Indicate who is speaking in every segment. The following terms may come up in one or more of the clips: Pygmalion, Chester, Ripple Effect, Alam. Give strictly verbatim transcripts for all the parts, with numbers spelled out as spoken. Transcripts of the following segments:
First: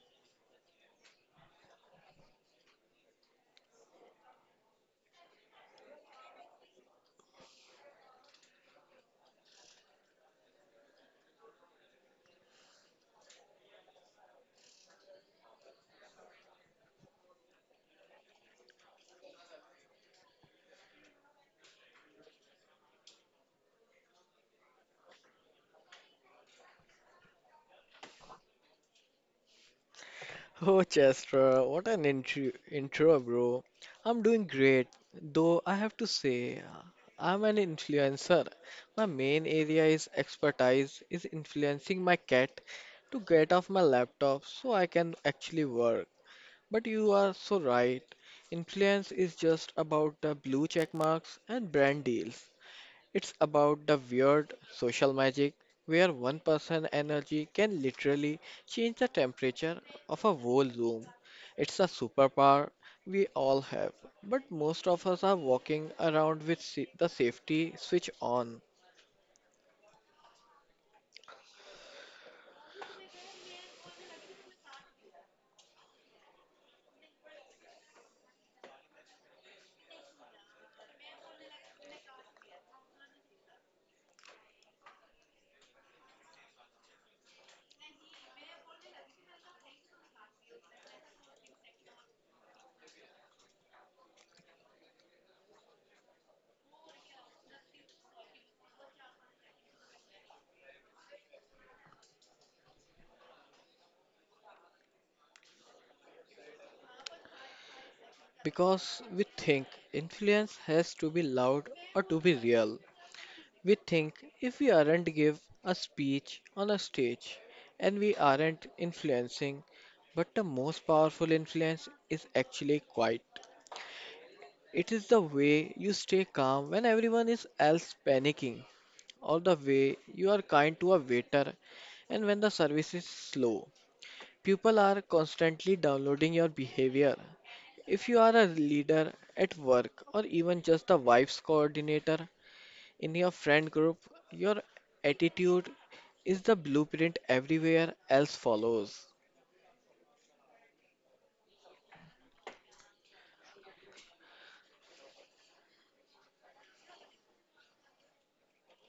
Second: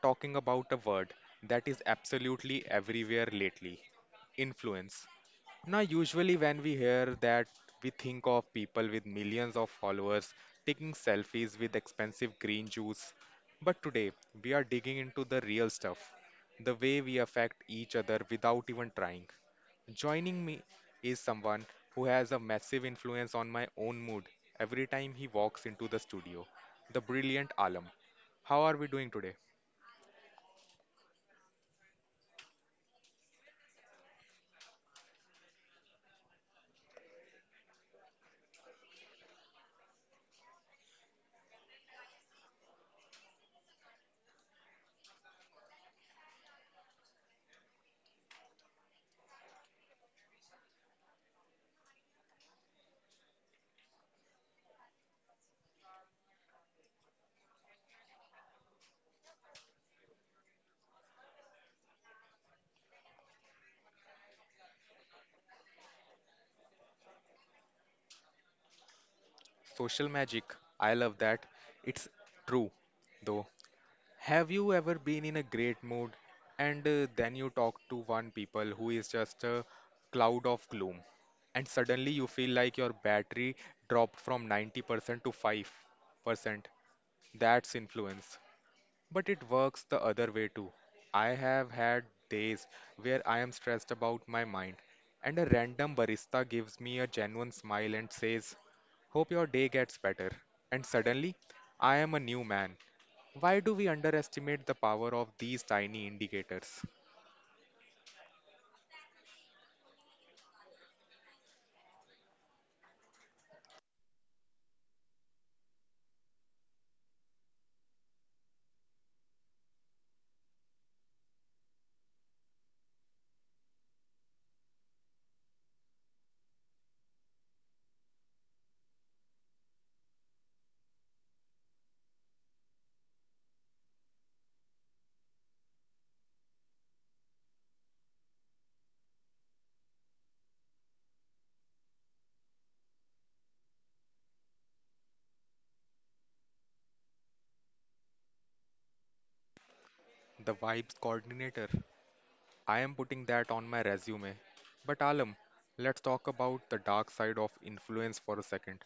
Speaker 1: talking about a word that is absolutely everywhere lately, influence. Now, usually, when we hear that, we think of people with millions of followers taking selfies with expensive green juice. But today, we are digging into the real stuff, the way we affect each other without even trying. Joining me is someone who has a massive influence on my own mood every time he walks into the studio. The brilliant Alam. How are we doing today?
Speaker 2: Oh, Chester, what an intro, intro, bro. I'm doing great, though I have to say, uh, I'm an influencer. My main area is expertise is influencing my cat to get off my laptop so I can actually work. But you are so right. Influence is just about the blue check marks and brand deals. It's about the weird social magic where one person energy can literally change the temperature of a whole room. It's a superpower we all have, but most of us are walking around with sa- the safety switch on
Speaker 1: Social magic. I love that. It's true, though. Have you ever been in a great mood and uh, then you talk to one people who is just a cloud of gloom and suddenly you feel like your battery dropped from ninety percent to five percent? That's influence. But it works the other way too. I have had days where I am stressed about my mind, and a random barista gives me a genuine smile and says, Hope your day gets better. And suddenly, I am a new man. Why do we underestimate the power of these tiny indicators?
Speaker 2: because we think influence has to be loud or to be real. We think if we aren't give a speech on a stage and we aren't influencing, but the most powerful influence is actually quiet. It is the way you stay calm when everyone is else panicking, or the way you are kind to a waiter and when the service is slow. People are constantly downloading your behavior. If you are a leader at work or even just a wife's coordinator, in your friend group, your attitude is the blueprint everywhere else follows.
Speaker 1: The vibes coordinator. I am putting that on my resume. But Alam, let's talk about the dark side of influence for a second.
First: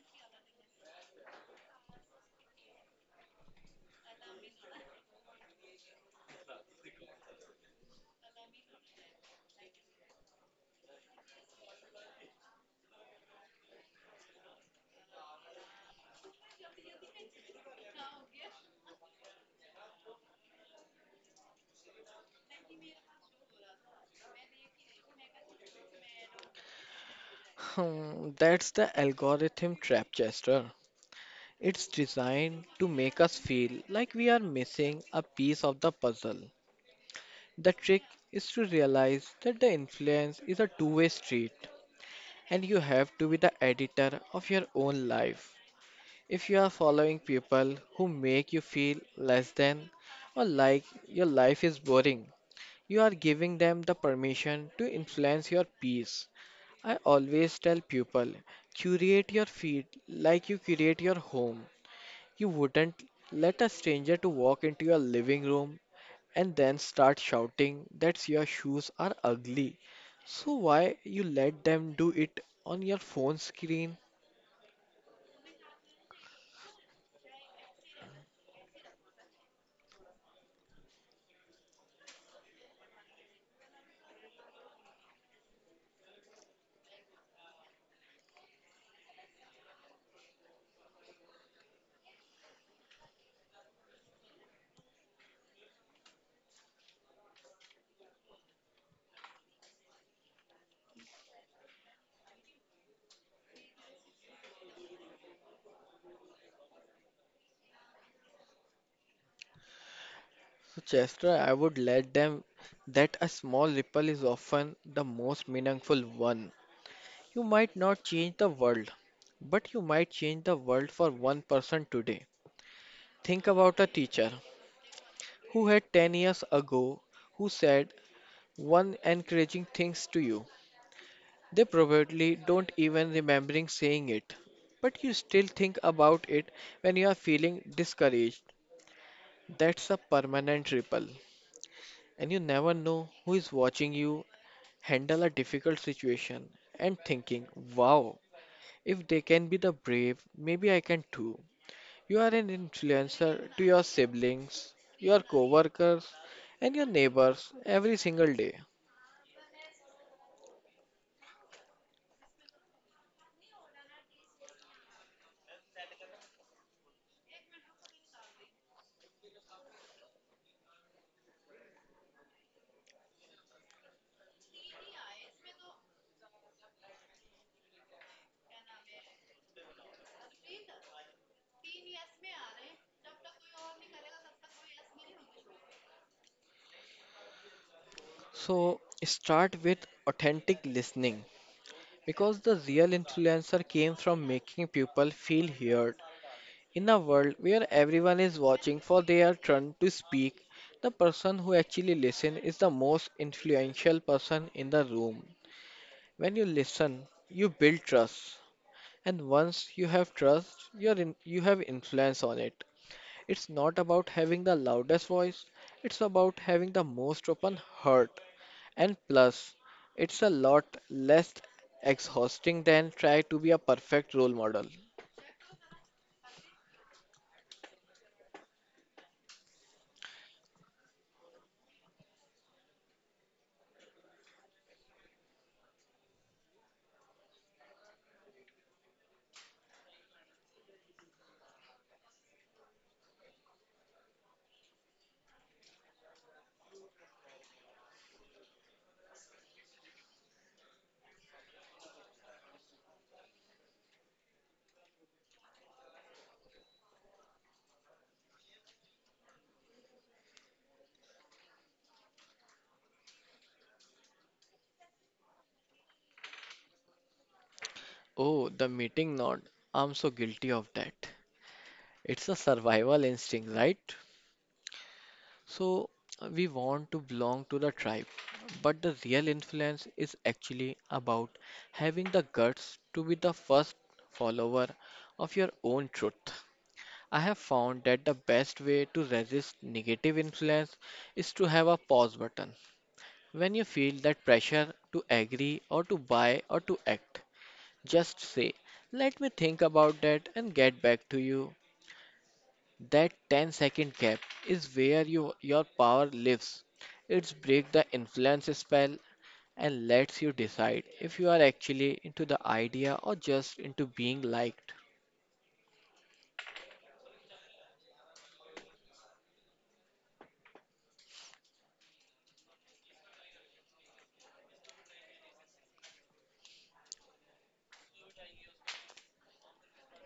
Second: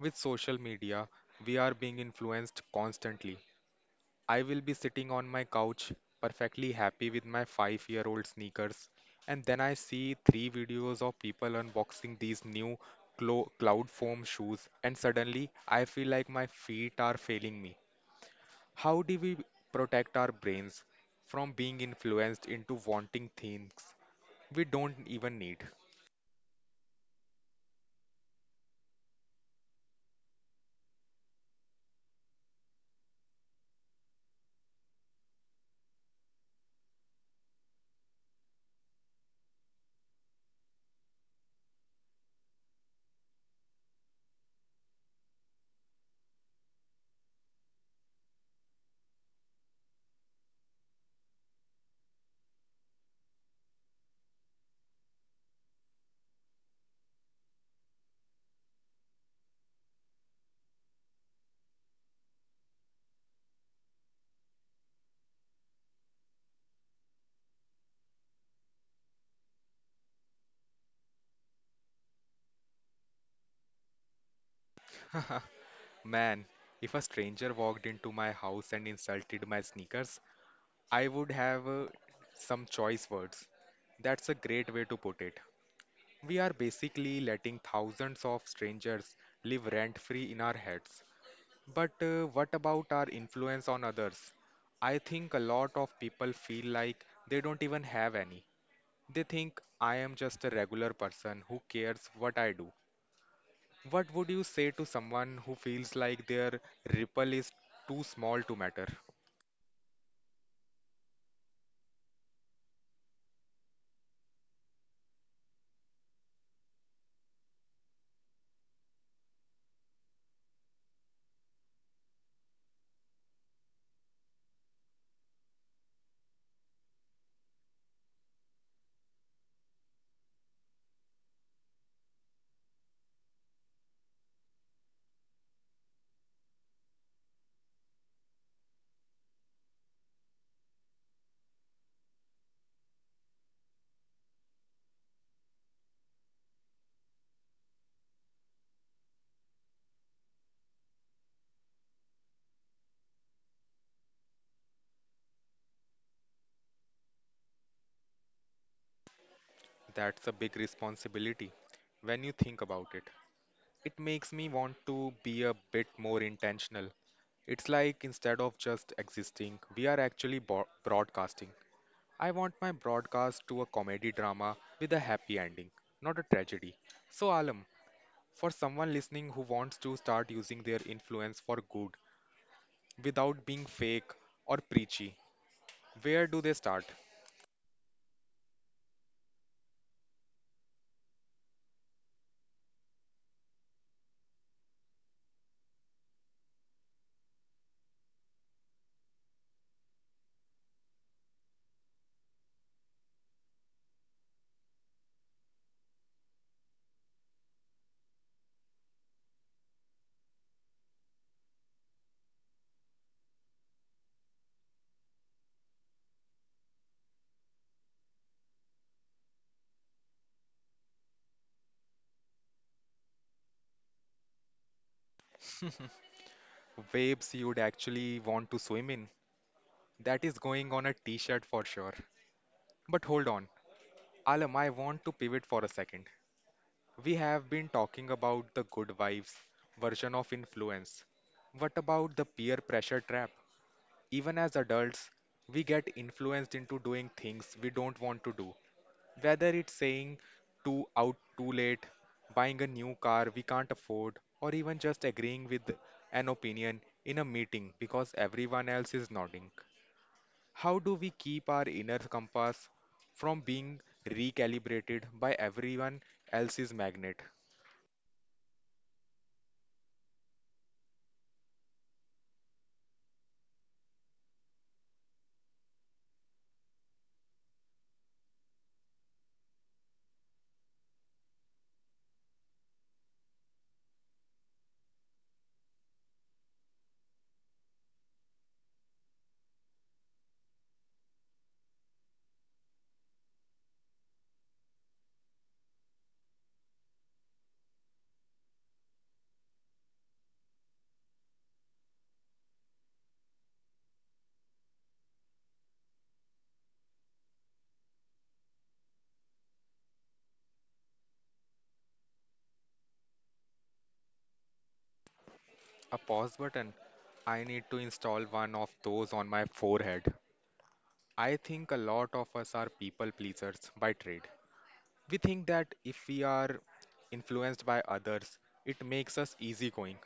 Speaker 1: With social media, we are being influenced constantly. I will be sitting on my couch, perfectly happy with my five year old sneakers, and then I see three videos of people unboxing these new clo- cloud foam shoes, and suddenly I feel like my feet are failing me. How do we protect our brains from being influenced into wanting things we don't even need?
Speaker 2: Hmm, that's the algorithm trap, Chester. It's designed to make us feel like we are missing a piece of the puzzle. The trick is to realize that the influence is a two way street and you have to be the editor of your own life. If you are following people who make you feel less than or like your life is boring, you are giving them the permission to influence your piece. I always tell people curate your feed like you curate your home. You wouldn't let a stranger to walk into your living room and then start shouting that your shoes are ugly. So why you let them do it on your phone screen?
Speaker 1: Man, if a stranger walked into my house and insulted my sneakers, I would have uh, some choice words. That's a great way to put it. We are basically letting thousands of strangers live rent free in our heads. But uh, what about our influence on others? I think a lot of people feel like they don't even have any. They think I am just a regular person who cares what I do. What would you say to someone who feels like their ripple is too small to matter?
Speaker 2: So Chester, I would let them that a small ripple is often the most meaningful one. You might not change the world, but you might change the world for one person today. Think about a teacher who had ten years ago who said one encouraging things to you. They probably don't even remembering saying it, but you still think about it when you are feeling discouraged. That's a permanent ripple, and you never know who is watching you handle a difficult situation and thinking, wow, if they can be the brave, maybe I can too. You are an influencer to your siblings, your coworkers, and your neighbors every single day.
Speaker 1: That's a big responsibility when you think about it. It makes me want to be a bit more intentional. It's like instead of just existing, we are actually bo- broadcasting. I want my broadcast to a comedy drama with a happy ending, not a tragedy. So, Alam, for someone listening who wants to start using their influence for good without being fake or preachy, where do they start?
Speaker 2: So start with authentic listening because the real influencer came from making people feel heard. In a world where everyone is watching for their turn to speak, the person who actually listens is the most influential person in the room. When you listen, you build trust, and once you have trust, you're in, you have influence on it. It's not about having the loudest voice, it's about having the most open heart. And plus, it's a lot less exhausting than try to be a perfect role model.
Speaker 1: Waves you'd actually want to swim in. That is going on a t shirt for sure. But hold on, Alam, I want to pivot for a second. We have been talking about the good vibes version of influence. What about the peer pressure trap? Even as adults, we get influenced into doing things we don't want to do. Whether it's saying too out too late, buying a new car we can't afford, or even just agreeing with an opinion in a meeting because everyone else is nodding. How do we keep our inner compass from being recalibrated by everyone else's magnet?
Speaker 2: Oh, the meeting nod. I'm so guilty of that. It's a survival instinct, right? So, uh, we want to belong to the tribe, but the real influence is actually about having the guts to be the first follower of your own truth. I have found that the best way to resist negative influence is to have a pause button. When you feel that pressure to agree or to buy or to act, just say, let me think about that and get back to you. That ten second gap is where you, your power lives. It's break the influence spell and lets you decide if you are actually into the idea or just into being liked.
Speaker 1: A pause button. I need to install one of those on my forehead. I think a lot of us are people pleasers by trade. We think that if we are influenced by others, it makes us easygoing.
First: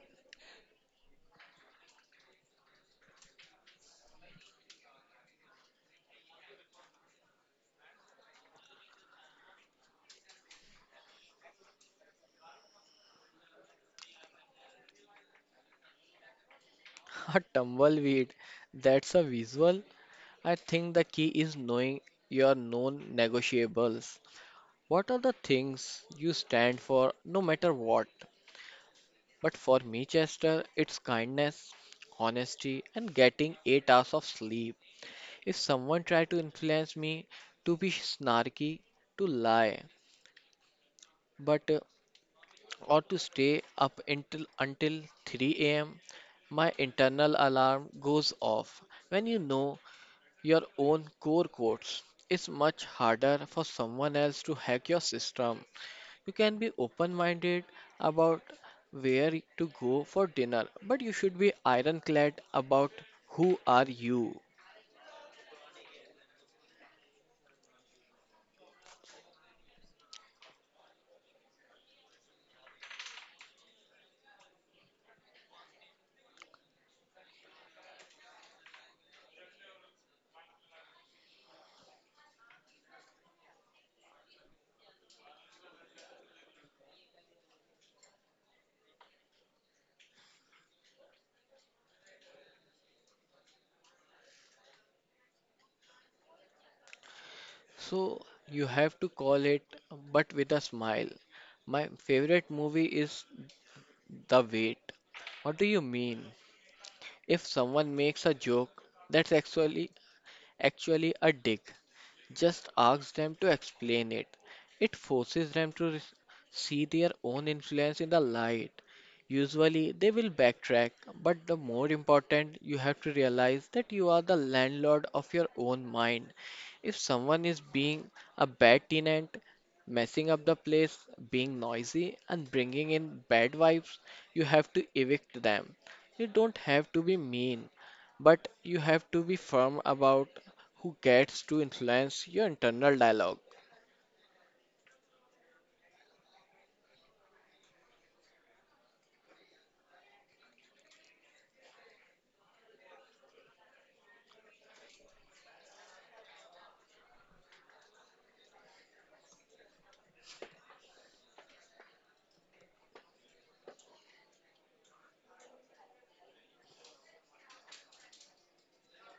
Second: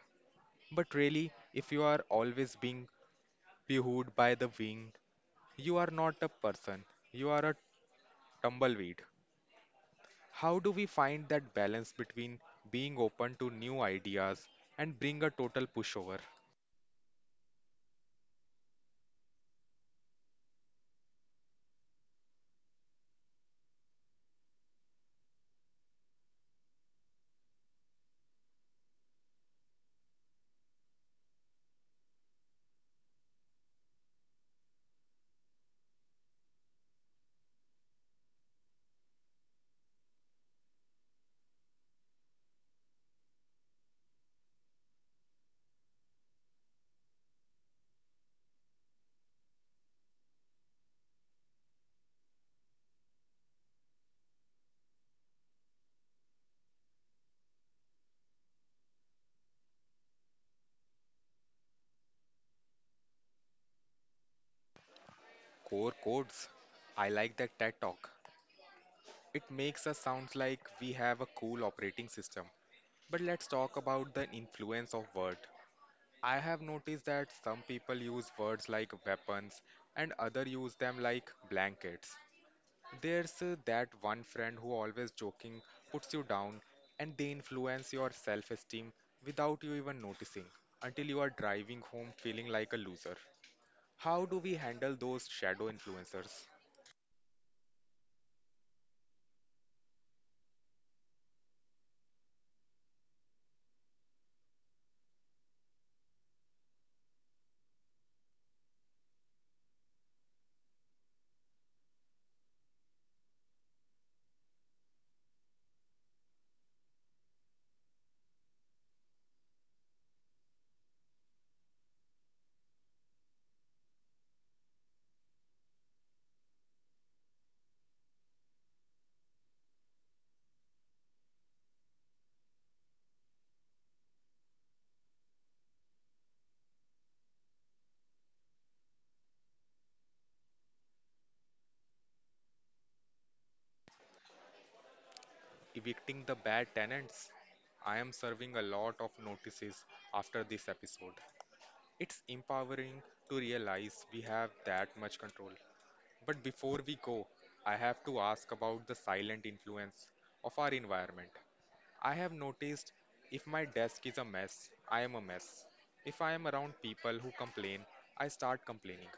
Speaker 1: But really, if you are always being poohed by the wind, you are not a person, you are a tumbleweed. How do we find that balance between being open to new ideas and being a total pushover?
Speaker 2: A tumbleweed, that's a visual. I think the key is knowing your non negotiables. What are the things you stand for no matter what? But for me, Chester, it's kindness, honesty, and getting eight hours of sleep. If someone tried to influence me to be snarky, to lie, but uh, or to stay up until until three a m, my internal alarm goes off. When you know your own core codes. It's much harder for someone else to hack your system. You can be open minded about where to go for dinner, but you should be ironclad about who are you.
Speaker 1: Core codes. I like that TED talk. It makes us sound like we have a cool operating system. But let's talk about the influence of word. I have noticed that some people use words like weapons and other use them like blankets. There's uh, that one friend who always joking puts you down and they influence your self-esteem without you even noticing until you are driving home feeling like a loser. How do we handle those shadow influencers?
Speaker 2: So you have to call it but with a smile. My favorite movie is The Wait. What do you mean? If someone makes a joke, that's actually actually a dig. Just ask them to explain it. It forces them to res- see their own influence in the light. Usually, they will backtrack, but the more important, you have to realize that you are the landlord of your own mind. If someone is being a bad tenant, messing up the place, being noisy, and bringing in bad vibes, you have to evict them. You don't have to be mean, but you have to be firm about who gets to influence your internal dialogue.
Speaker 1: Evicting the bad tenants. I am serving a lot of notices after this episode. It's empowering to realize we have that much control. But before we go, I have to ask about the silent influence of our environment. I have noticed if my desk is a mess, I am a mess. If I am around people who complain, I start complaining.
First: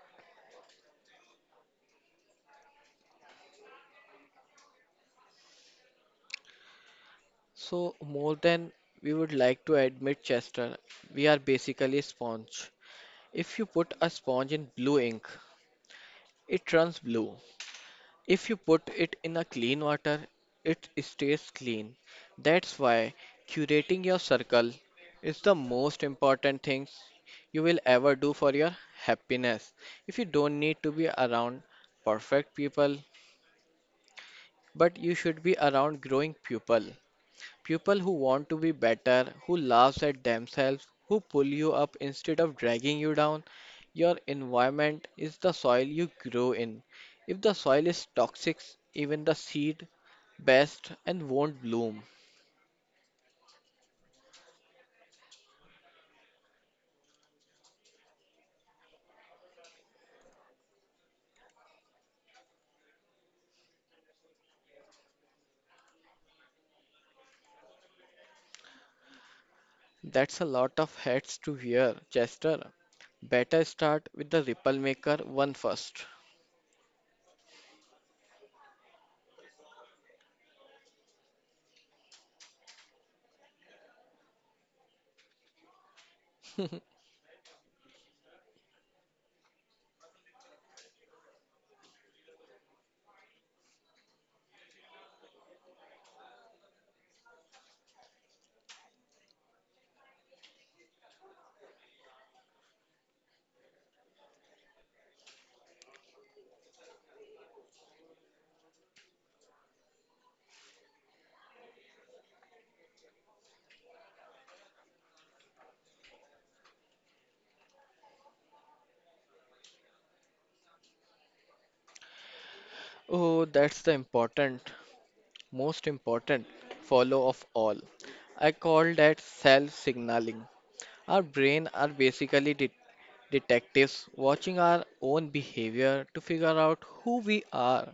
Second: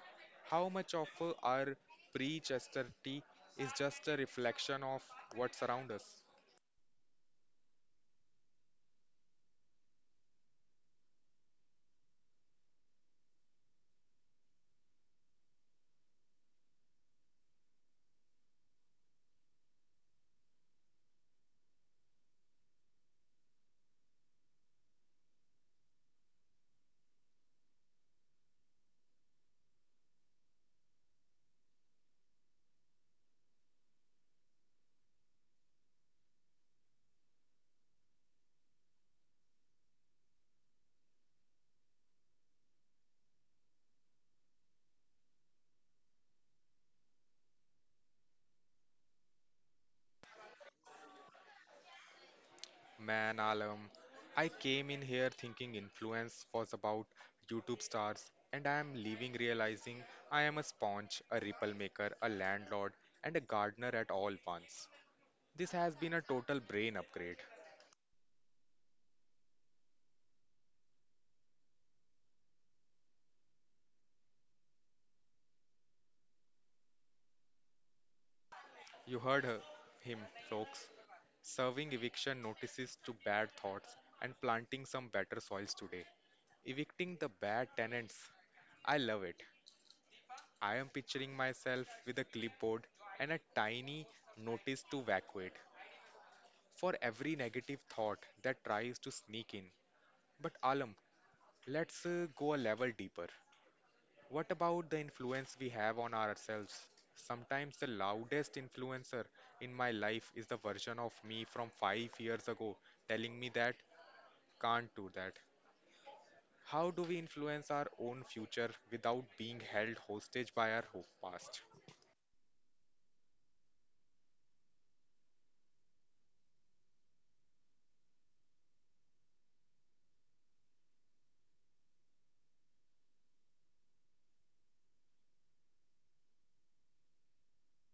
Speaker 1: How much of uh, our pre-Chester is just a reflection of what's around us?
Speaker 2: So, more than we would like to admit, Chester, we are basically a sponge. If you put a sponge in blue ink, it turns blue. If you put it in a clean water, it stays clean. That's why curating your circle is the most important thing you will ever do for your happiness. If you don't need to be around perfect people, but you should be around growing people. People who want to be better, who laughs at themselves, who pull you up instead of dragging you down. Your environment is the soil you grow in. If the soil is toxic, even the seed best and won't bloom.
Speaker 1: Man, Alam, I came in here thinking influence was about YouTube stars, and I am leaving realizing I am a sponge, a ripple maker, a landlord, and a gardener at all once. This has been a total brain upgrade.
Speaker 2: That's a lot of hats to wear, Chester. Better start with the ripple maker one first.
Speaker 1: You heard her, him, folks. Serving eviction notices to bad thoughts and planting some better soils today. Evicting the bad tenants. I love it. I am picturing myself with a clipboard and a tiny notice to evacuate for every negative thought that tries to sneak in. But Alam, let's uh, go a level deeper. What about the influence we have on ourselves? Sometimes the loudest influencer in my life is the version of me from five years ago telling me that can't do that. How do we influence our own future without being held hostage by our ho- past?
Speaker 2: Oh, that's the important, most important follow of all. I call that self signaling. Our brain are basically det- detectives watching our own behavior to figure out who we are.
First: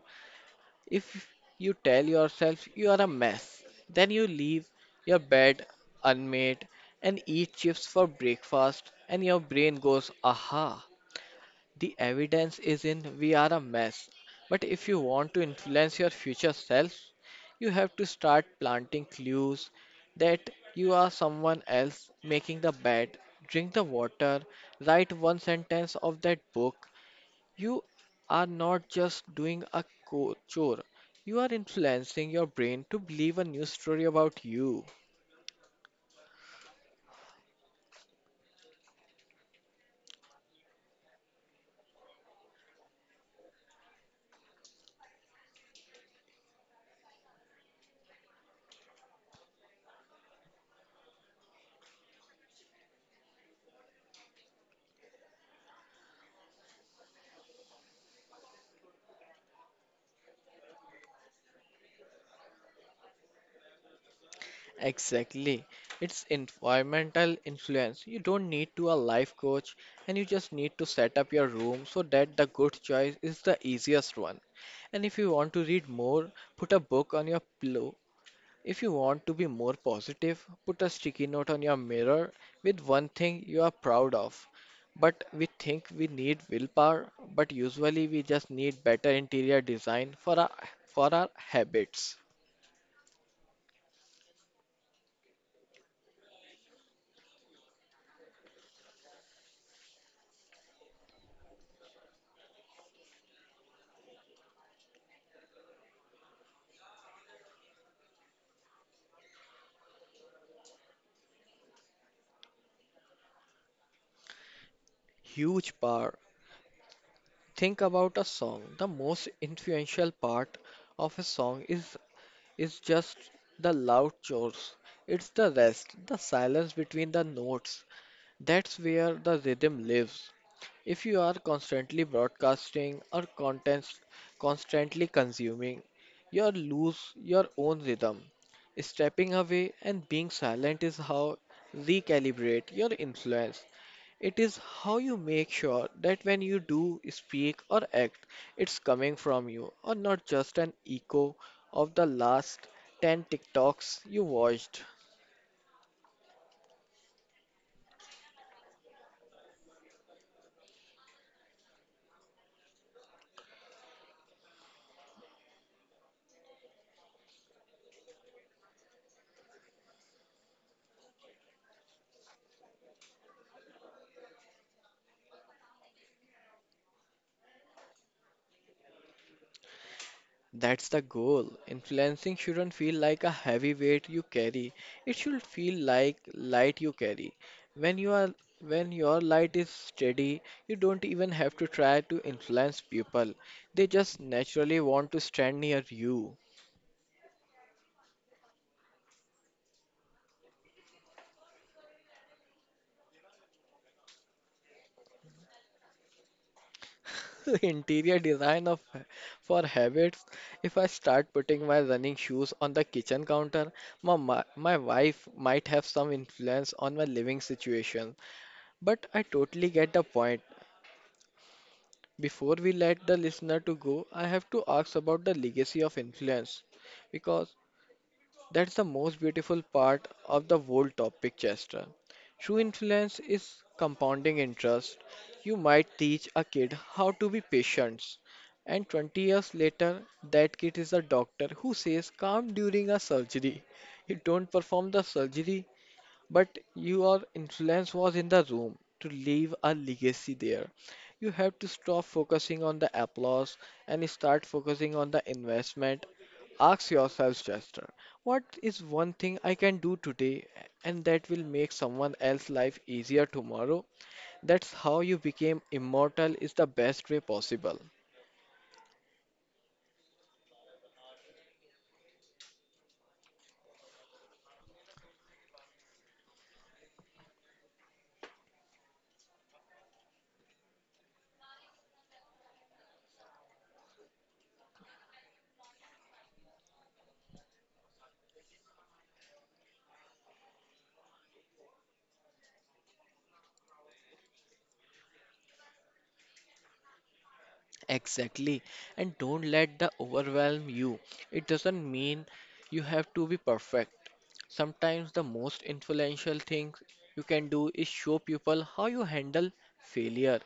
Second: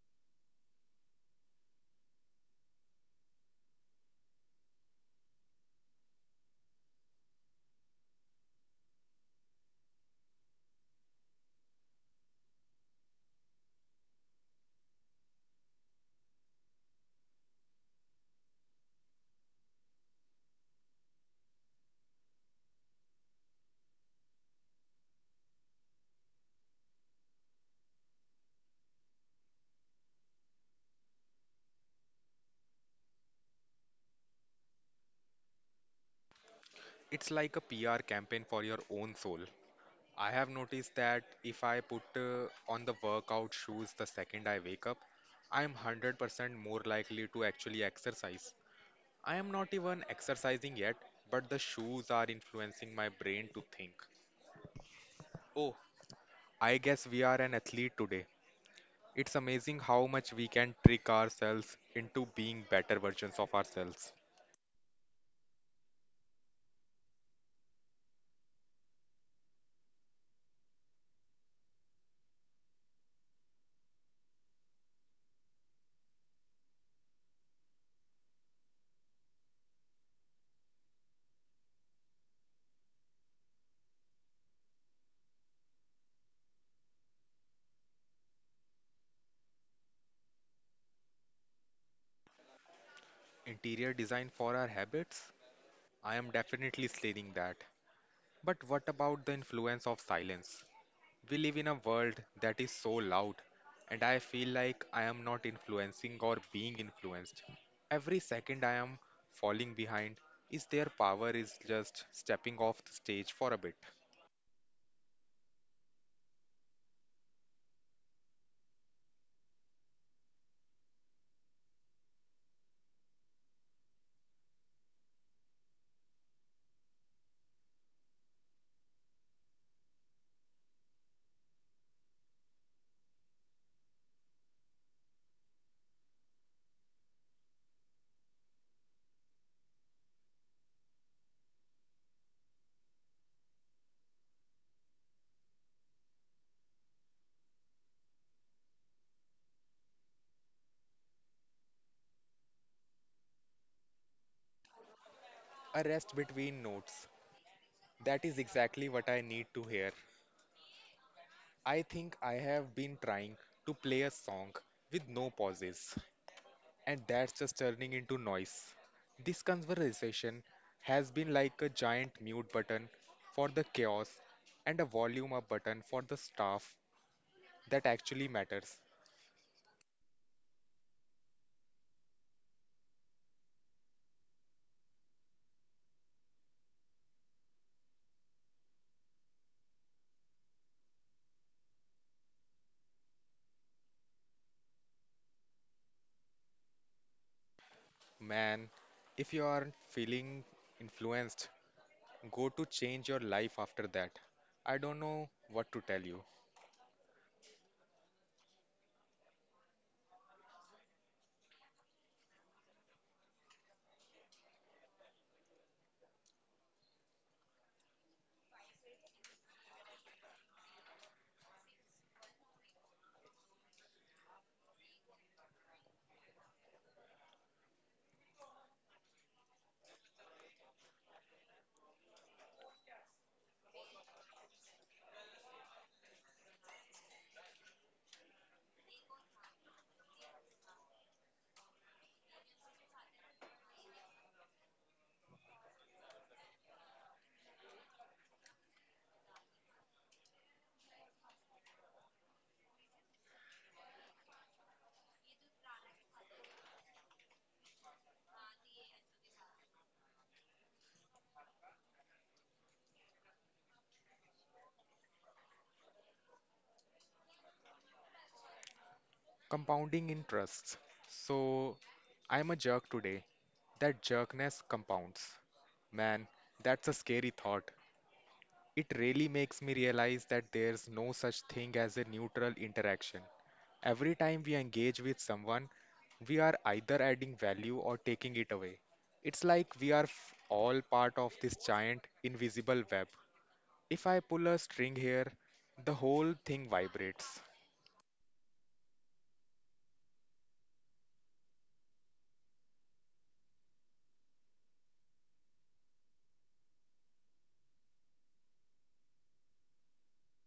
Speaker 2: If you tell yourself you are a mess, then you leave your bed unmade and eat chips for breakfast and your brain goes aha the evidence is in we are a mess. But if you want to influence your future self, you have to start planting clues that you are someone else making the bed, drink the water, write one sentence of that book. You are not just doing a co- chore, you are influencing your brain to believe a new story about you.
Speaker 1: It's like a P R campaign for your own soul. I have noticed that if I put uh, on the workout shoes the second I wake up, I am one hundred percent more likely to actually exercise. I am not even exercising yet, but the shoes are influencing my brain to think. Oh, I guess we are an athlete today. It's amazing how much we can trick ourselves into being better versions of ourselves.
Speaker 2: Exactly. It's environmental influence. You don't need to a life coach and you just need to set up your room so that the good choice is the easiest one. And if you want to read more, put a book on your pillow. If you want to be more positive, put a sticky note on your mirror with one thing you are proud of. But we think we need willpower, but usually we just need better interior design for our for our habits.
Speaker 1: Interior design for our habits? I am definitely slaying that. But what about the influence of silence? We live in a world that is so loud, and I feel like I am not influencing or being influenced. Every second I am falling behind is their power is just stepping off the stage for a bit.
Speaker 2: Huge power. Think about a song. The most influential part of a song is it's just the loud chores. It's the rest, the silence between the notes. That's where the rhythm lives. If you are constantly broadcasting or content constantly consuming, you lose your own rhythm. Stepping away and being silent is how recalibrate your influence. It is how you make sure that when you do speak or act, it's coming from you or not just an echo of the last ten TikToks you watched.
Speaker 1: A rest between notes. That is exactly what I need to hear. I think I have been trying to play a song with no pauses, and that's just turning into noise. This conversation has been like a giant mute button for the chaos and a volume up button for the stuff that actually matters.
Speaker 2: That's the goal. Influencing shouldn't feel like a heavy weight you carry. It should feel like light you carry. When you are when your light is steady, you don't even have to try to influence people. They just naturally want to stand near you.
Speaker 1: Man, if you aren't feeling influenced, go to change your life after that. I don't know what to tell you.
Speaker 2: Interior design of for habits. If I start putting my running shoes on the kitchen counter, my, my my wife might have some influence on my living situation. But I totally get the point. Before we let the listener to go, I have to ask about the legacy of influence because that's the most beautiful part of the whole topic, Chester. True influence is compounding interest. You might teach a kid how to be patient, and twenty years later, that kid is a doctor who says calm during a surgery. You don't perform the surgery, but your influence was in the room to leave a legacy there. You have to stop focusing on the applause and start focusing on the investment. Ask yourself, Chester, what is one thing I can do today and that will make someone else's life easier tomorrow? That's how you became immortal is the best way possible.
Speaker 1: Compounding interests. So, I'm a jerk today. That jerkness compounds. Man, that's a scary thought. It really makes me realize that there's no such thing as a neutral interaction. Every time we engage with someone, we are either adding value or taking it away. It's like we are f- all part of this giant invisible web. If I pull a string here, the whole thing vibrates.
Speaker 2: Exactly. And don't let the overwhelm you. It doesn't mean you have to be perfect. Sometimes the most influential thing you can do is show people how you handle failure.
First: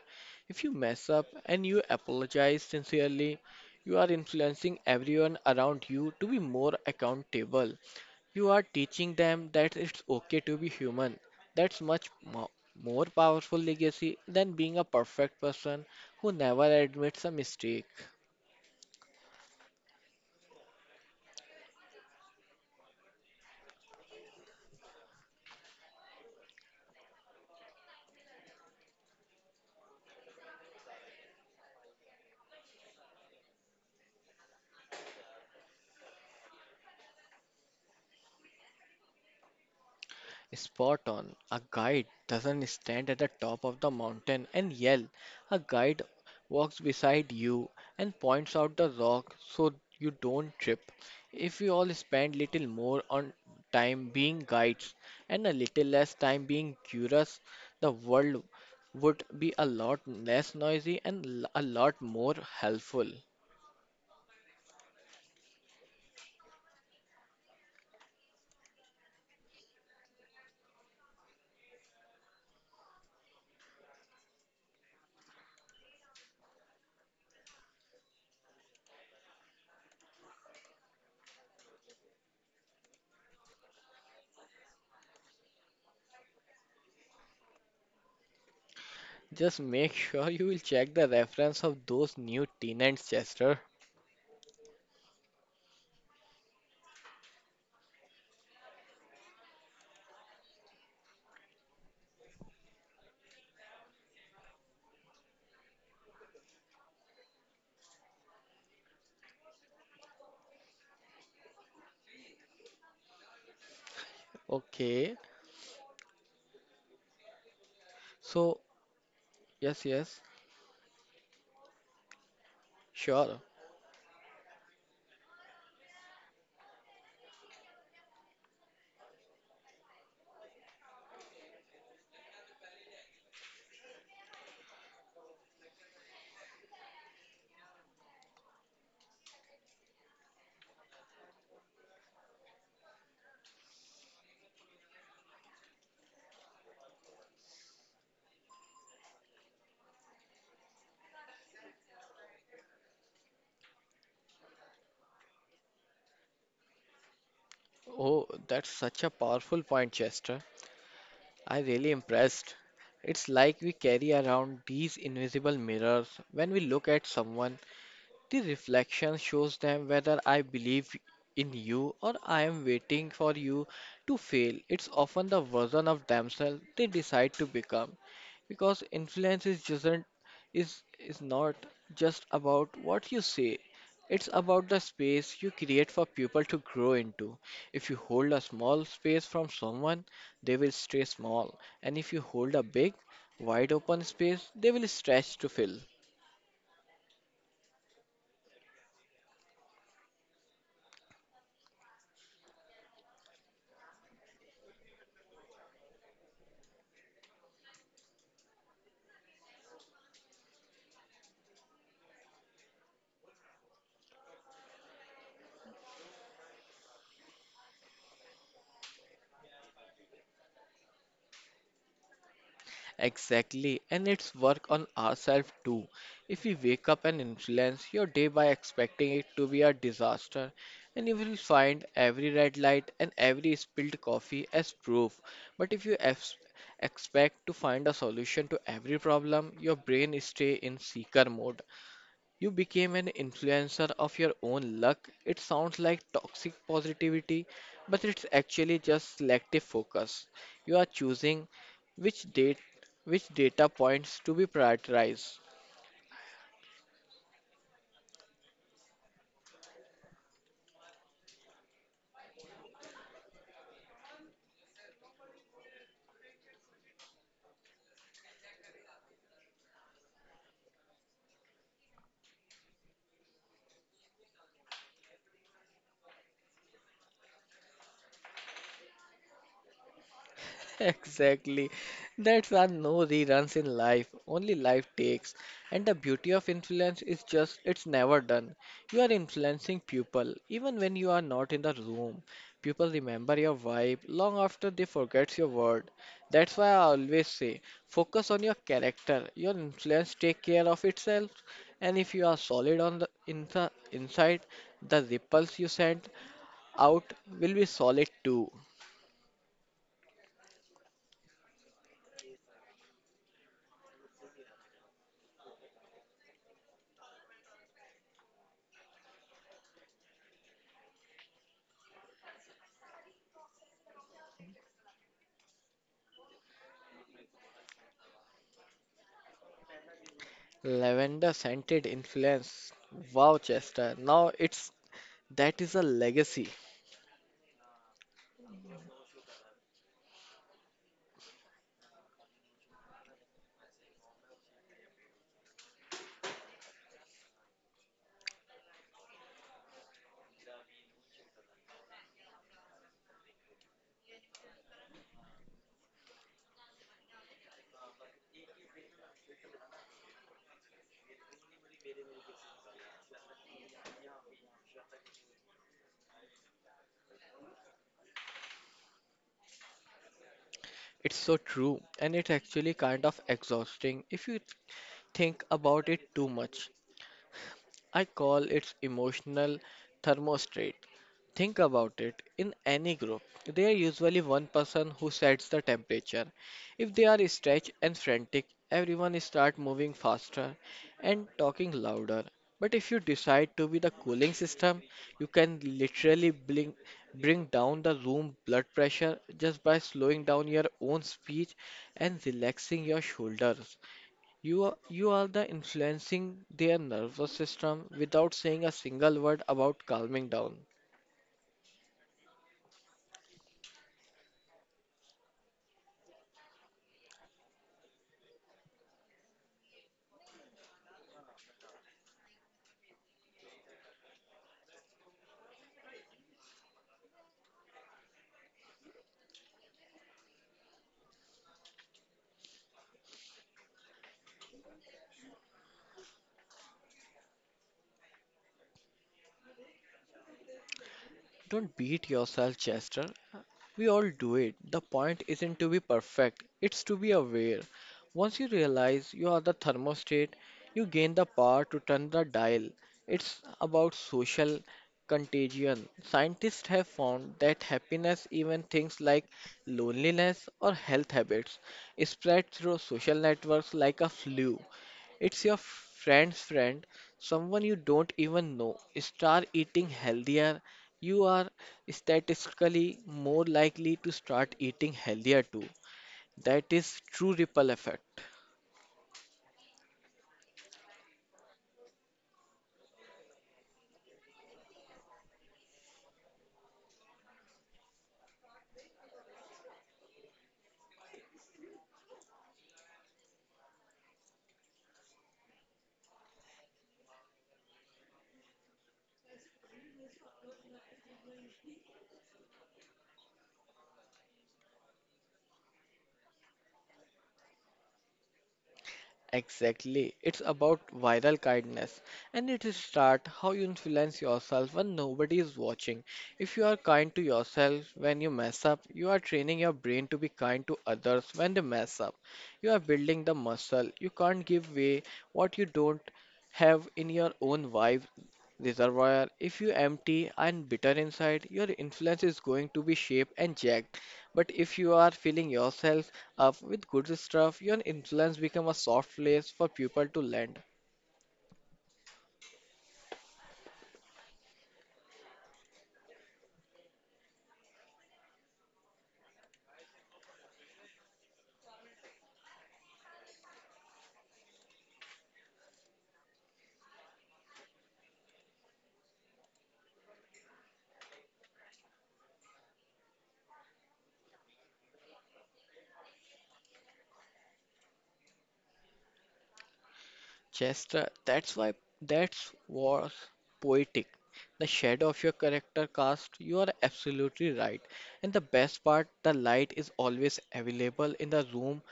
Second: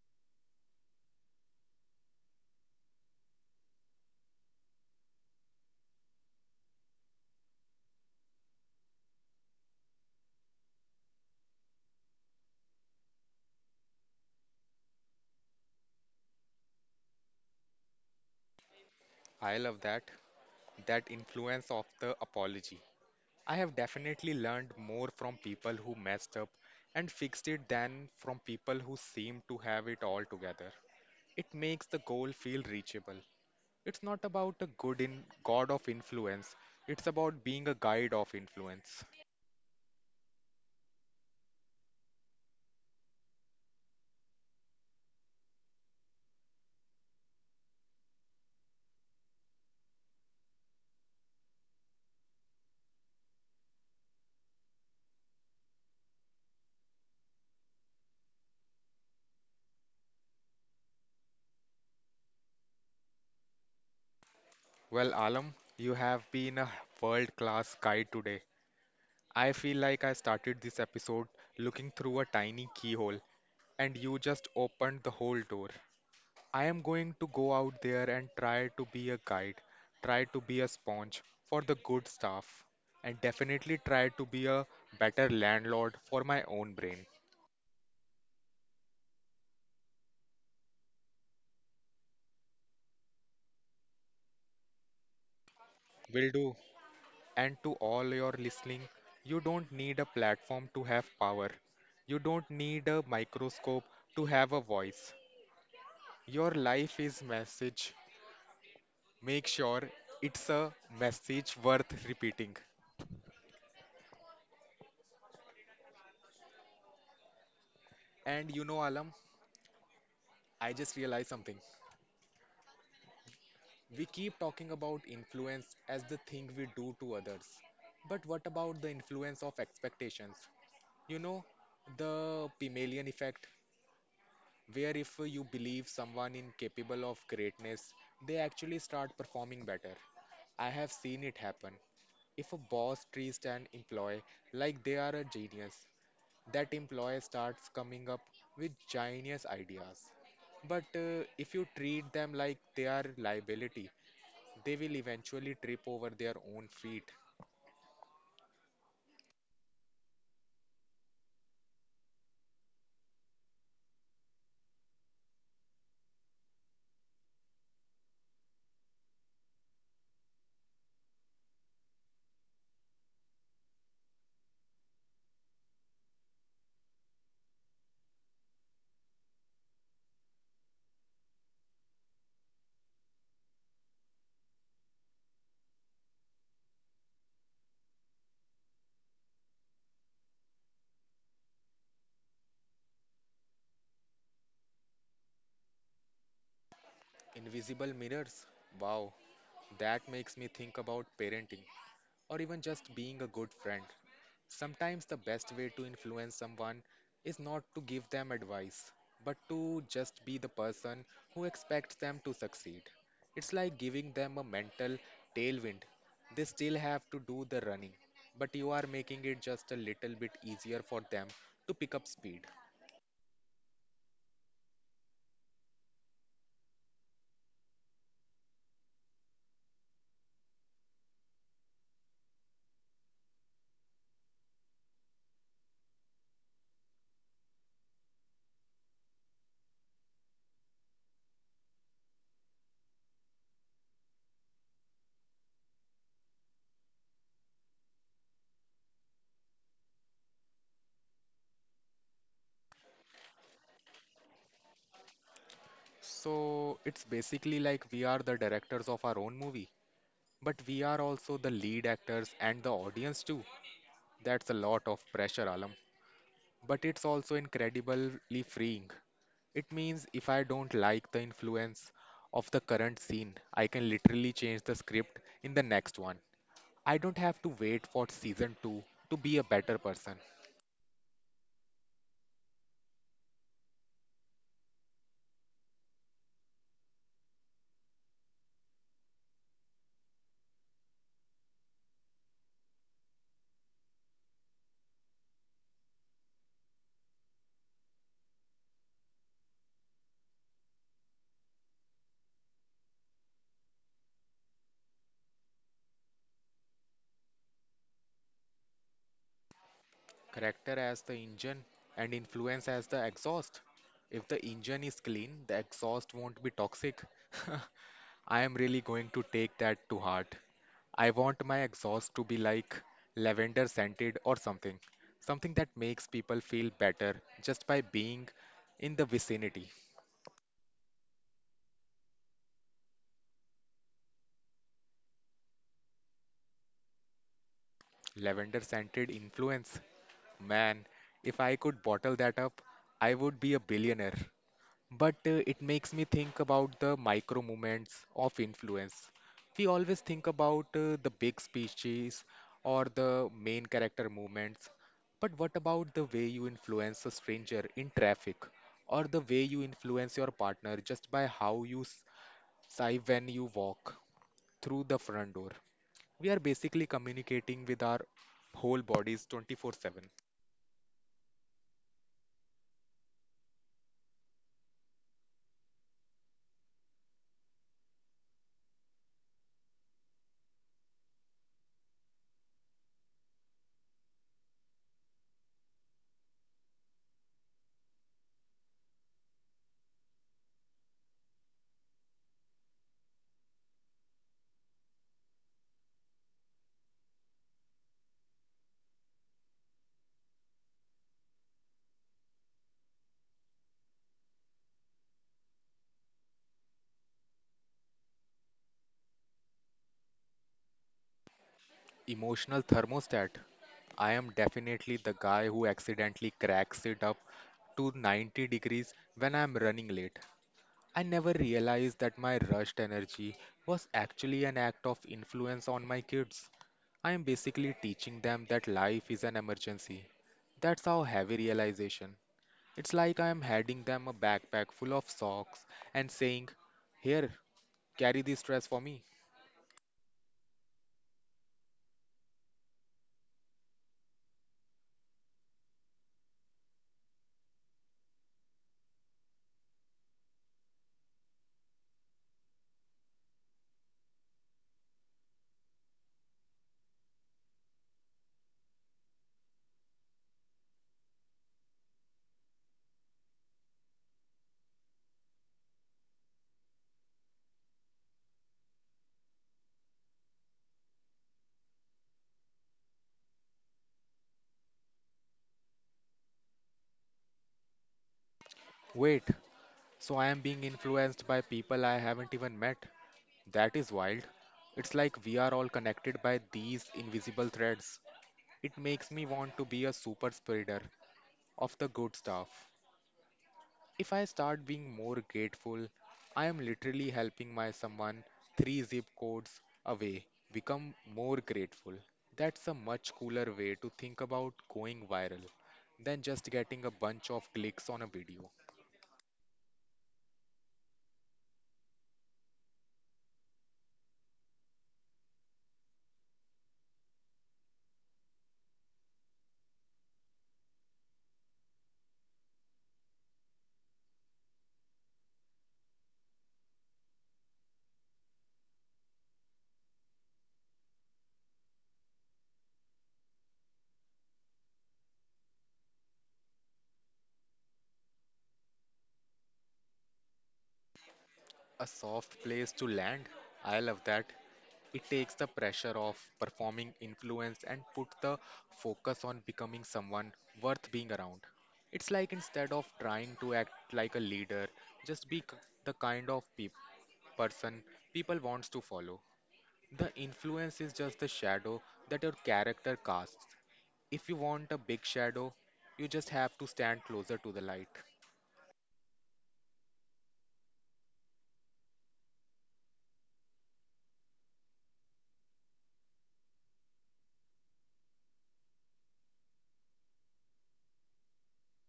Speaker 2: If you mess up and you apologize sincerely, you are influencing everyone around you to be more accountable. You are teaching them that it's okay to be human. That's much mo- more powerful legacy than being a perfect person who never admits a mistake.
Speaker 1: I love that. That influence of the apology. I have definitely learned more from people who messed up and fixed it than from people who seem to have it all together. It makes the goal feel reachable. It's not about a good in god of influence, it's about being a guide of influence.
Speaker 2: Spot on. A guide doesn't stand at the top of the mountain and yell. A guide walks beside you and points out the rock so you don't trip. If we all spend little more on time being guides and a little less time being curious, the world would be a lot less noisy and l- a lot more helpful.
Speaker 1: Well, Alam, you have been a world class guide today. I feel like I started this episode looking through a tiny keyhole, and you just opened the whole door. I am going to go out there and try to be a guide, try to be a sponge for the good stuff, and definitely try to be a better landlord for my own brain.
Speaker 2: Just make sure you will check the reference of those new tenants, Chester.
Speaker 1: Will do. And to all your listening, you don't need a platform to have power. You don't need a microscope to have a voice. Your life is message, make sure it's a message worth repeating.
Speaker 2: Okay.
Speaker 1: And
Speaker 2: So,
Speaker 1: you know, Alam,
Speaker 2: yes, yes.
Speaker 1: I just realized something.
Speaker 2: Sure.
Speaker 1: We keep talking about influence as the thing we do to others. But what about the influence of expectations? You know, the Pygmalion effect, where if you believe someone incapable of greatness, they actually start performing better. I have seen it happen. If a boss treats an employee like they are a genius, that employee starts coming up with genius ideas. But uh, if you treat them like they are liability, they will eventually trip over their own feet.
Speaker 2: Oh, that's such a powerful point, Chester. I really impressed. It's like we carry around these invisible mirrors when we look at someone. The reflection shows them whether I believe in you or I am waiting for you to fail. It's often the version of themselves they decide to become because influence is just is is not just about what you say. It's about the space you create for people to grow into. If you hold a small space from someone, they will stay small, and if you hold a big, wide open space, they will stretch to fill.
Speaker 1: Invisible mirrors. Wow, that makes me think about parenting or even just being a good friend. Sometimes the best way to influence someone is not to give them advice, but to just be the person who expects them to succeed. It's like giving them a mental tailwind. They still have to do the running, but you are making it just a little bit easier for them to pick up speed.
Speaker 2: Exactly, and it's work on ourselves too. If you wake up and influence your day by expecting it to be a disaster, and you will find every red light and every spilled coffee as proof. But if you ex- expect to find a solution to every problem, your brain stay in seeker mode. You became an influencer of your own luck. It sounds like toxic positivity, but it's actually just selective focus. You are choosing which date which data points to be prioritized.
Speaker 1: So it's basically like we are the directors of our own movie. But we are also the lead actors and the audience too. That's a lot of pressure, Alam. But it's also incredibly freeing. It means if I don't like the influence of the current scene, I can literally change the script in the next one. I don't have to wait for season two to be a better person.
Speaker 2: Exactly. That's why no reruns in life. Only life takes. And the beauty of influence is just it's never done. You are influencing people even when you are not in the room. People remember your vibe long after they forget your word. That's why I always say focus on your character. Your influence take care of itself. And if you are solid on the in the inside, the ripples you send out will be solid too.
Speaker 1: Character as the engine, and influence as the exhaust. If the engine is clean, the exhaust won't be toxic. I am really going to take that to heart. I want my exhaust to be like lavender scented or something, something that makes people feel better just by being in the vicinity.
Speaker 2: Lavender scented influence. Wow, Chester. Now it's that is a legacy.
Speaker 1: Lavender scented influence. Man, if I could bottle that up, I would be a billionaire. But uh, it makes me think about the micro moments of influence. We always think about uh, the big speeches or the main character movements. But what about the way you influence a stranger in traffic or the way you influence your partner just by how you s- sigh when you walk through the front door? We are basically communicating with our whole bodies twenty-four seven.
Speaker 2: It's so true, and it's actually kind of exhausting if you think about it too much. I call it emotional thermostat. Think about it. In any group, there is usually one person who sets the temperature. If they are stretched and frantic, everyone start moving faster and talking louder. But if you decide to be the cooling system, you can literally bring, bring down the room blood pressure just by slowing down your own speech and relaxing your shoulders. You are, you are the influencing their nervous system without saying a single word about calming down.
Speaker 1: Emotional thermostat. I am definitely the guy who accidentally cracks it up to ninety degrees when I am running late. I never realized that my rushed energy was actually an act of influence on my kids. I am basically teaching them that life is an emergency. That's how heavy realization. It's like I am handing them a backpack full of socks and saying, here, carry the stress for me.
Speaker 2: Don't beat yourself, Chester. We all do it. The point isn't to be perfect, it's to be aware. Once you realize you are the thermostat, you gain the power to turn the dial. It's about social contagion. Scientists have found that happiness, even things like loneliness or health habits, is spread through social networks like a flu. It's your friend's friend, someone you don't even know, start eating healthier, you are statistically more likely to start eating healthier too. That is true ripple effect.
Speaker 1: Wait, so I am being influenced by people I haven't even met. That is wild. It's like we are all connected by these invisible threads. It makes me want to be a super spreader of the good stuff. If I start being more grateful, I am literally helping my someone three zip codes away become more grateful. That's a much cooler way to think about going viral than just getting a bunch of clicks on a video.
Speaker 2: Exactly. It's about viral kindness and it is start how you influence yourself when nobody is watching. If you are kind to yourself when you mess up, you are training your brain to be kind to others when they mess up. You are building the muscle. You can't give away what you don't have in your own vibe reservoir. If you empty and bitter inside, your influence is going to be shaped and jagged. But if you are filling yourself up with good stuff, your influence become a soft place for people to land.
Speaker 1: A soft place to land. I love that. It takes the pressure off performing influence and put the focus on becoming someone worth being around. It's like instead of trying to act like a leader, just be k- the kind of peop person people wants to follow. The influence is just the shadow that your character casts. If you want a big shadow, you just have to stand closer to the light.
Speaker 2: Chester, that's why that's was poetic. The shadow of your character cast, you are absolutely right. And the best part, the light is always available in the room.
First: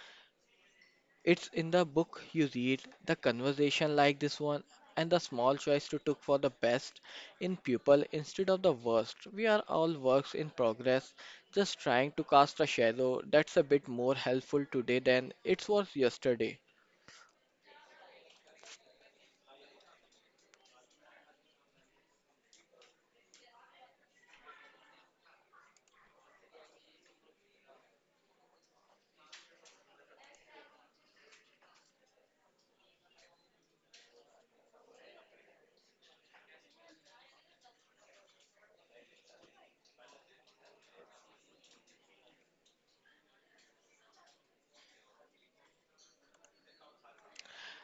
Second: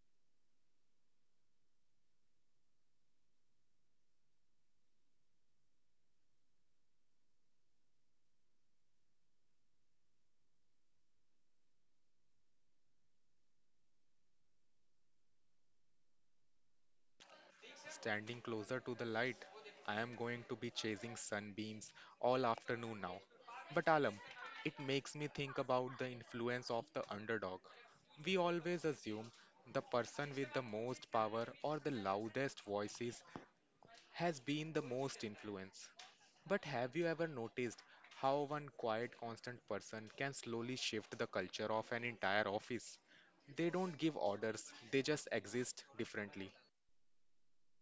Speaker 2: It's in the book you read, the conversation like this one, and the small choice to took for the best in people instead of the worst. We are all works in progress, just trying to cast a shadow that's a bit more helpful today than it was yesterday.
Speaker 1: Standing closer to the light, I am going to be chasing sunbeams all afternoon now. But Alam, it makes me think about the influence of the underdog. We always assume the person with the most power or the loudest voices has been the most influence. But have you ever noticed how one quiet, constant person can slowly shift the culture of an entire office? They don't give orders, they just exist differently.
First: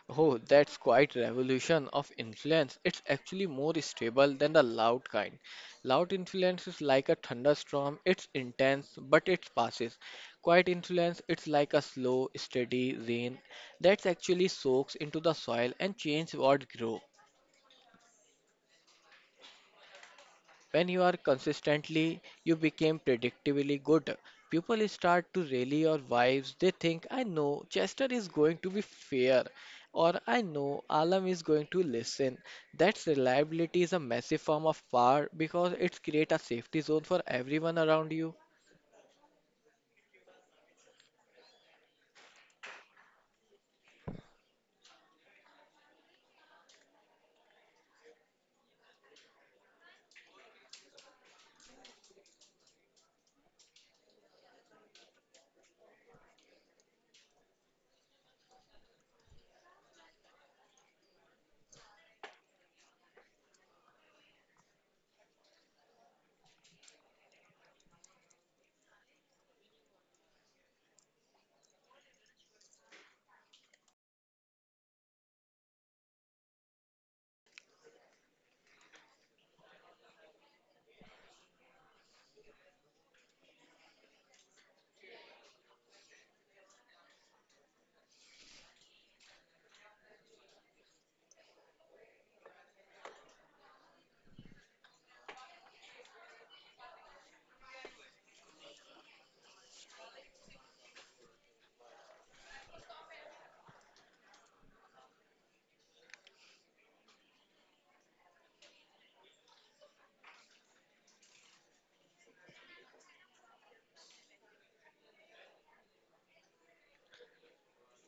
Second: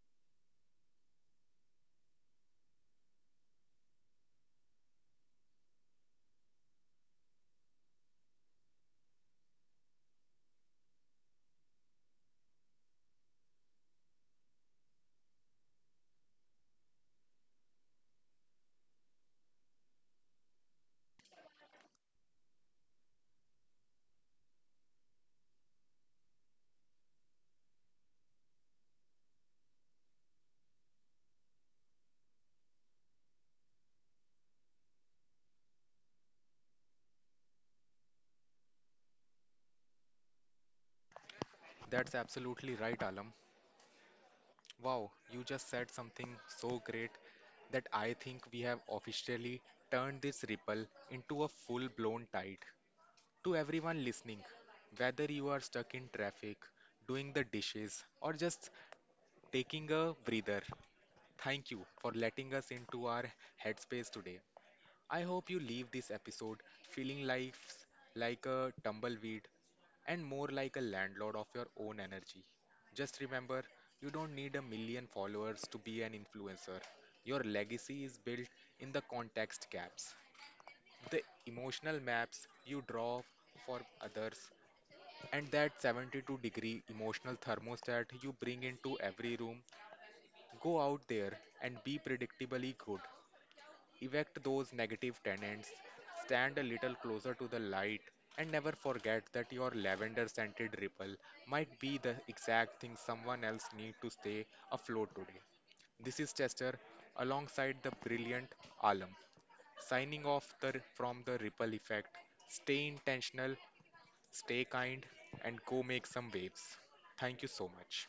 Speaker 2: Oh, that's quite revolution of influence. It's actually more stable than the loud kind. Loud influence is like a thunderstorm. It's intense, but it passes. Quiet influence, it's like a slow, steady rain that actually soaks into the soil and changes what grow. When you are consistently, you become predictably good. People start to rally your vibes. They think, I know Chester is going to be fair, or I know Alam is going to listen. That reliability is a massive form of power because it creates a safety zone for everyone around you.
Speaker 1: That's absolutely right, Alam. Wow, you just said something so great that I think we have officially turned this ripple into a full blown tide. To everyone listening, whether you are stuck in traffic, doing the dishes, or just taking a breather, thank you for letting us into our headspace today. I hope you leave this episode feeling life's like a tumbleweed and more like a landlord of your own energy. Just remember, you don't need a million followers to be an influencer. Your legacy is built in the context gaps, the emotional maps you draw for others, and that seventy-two degree emotional thermostat you bring into every room. Go out there and be predictably good. Evict those negative tenants, stand a little closer to the light, and never forget that your lavender scented ripple might be the exact thing someone else needs to stay afloat today. This is Chester alongside the brilliant Alam, signing off the, from the ripple effect. Stay intentional, stay kind, and go make some waves. Thank you so much.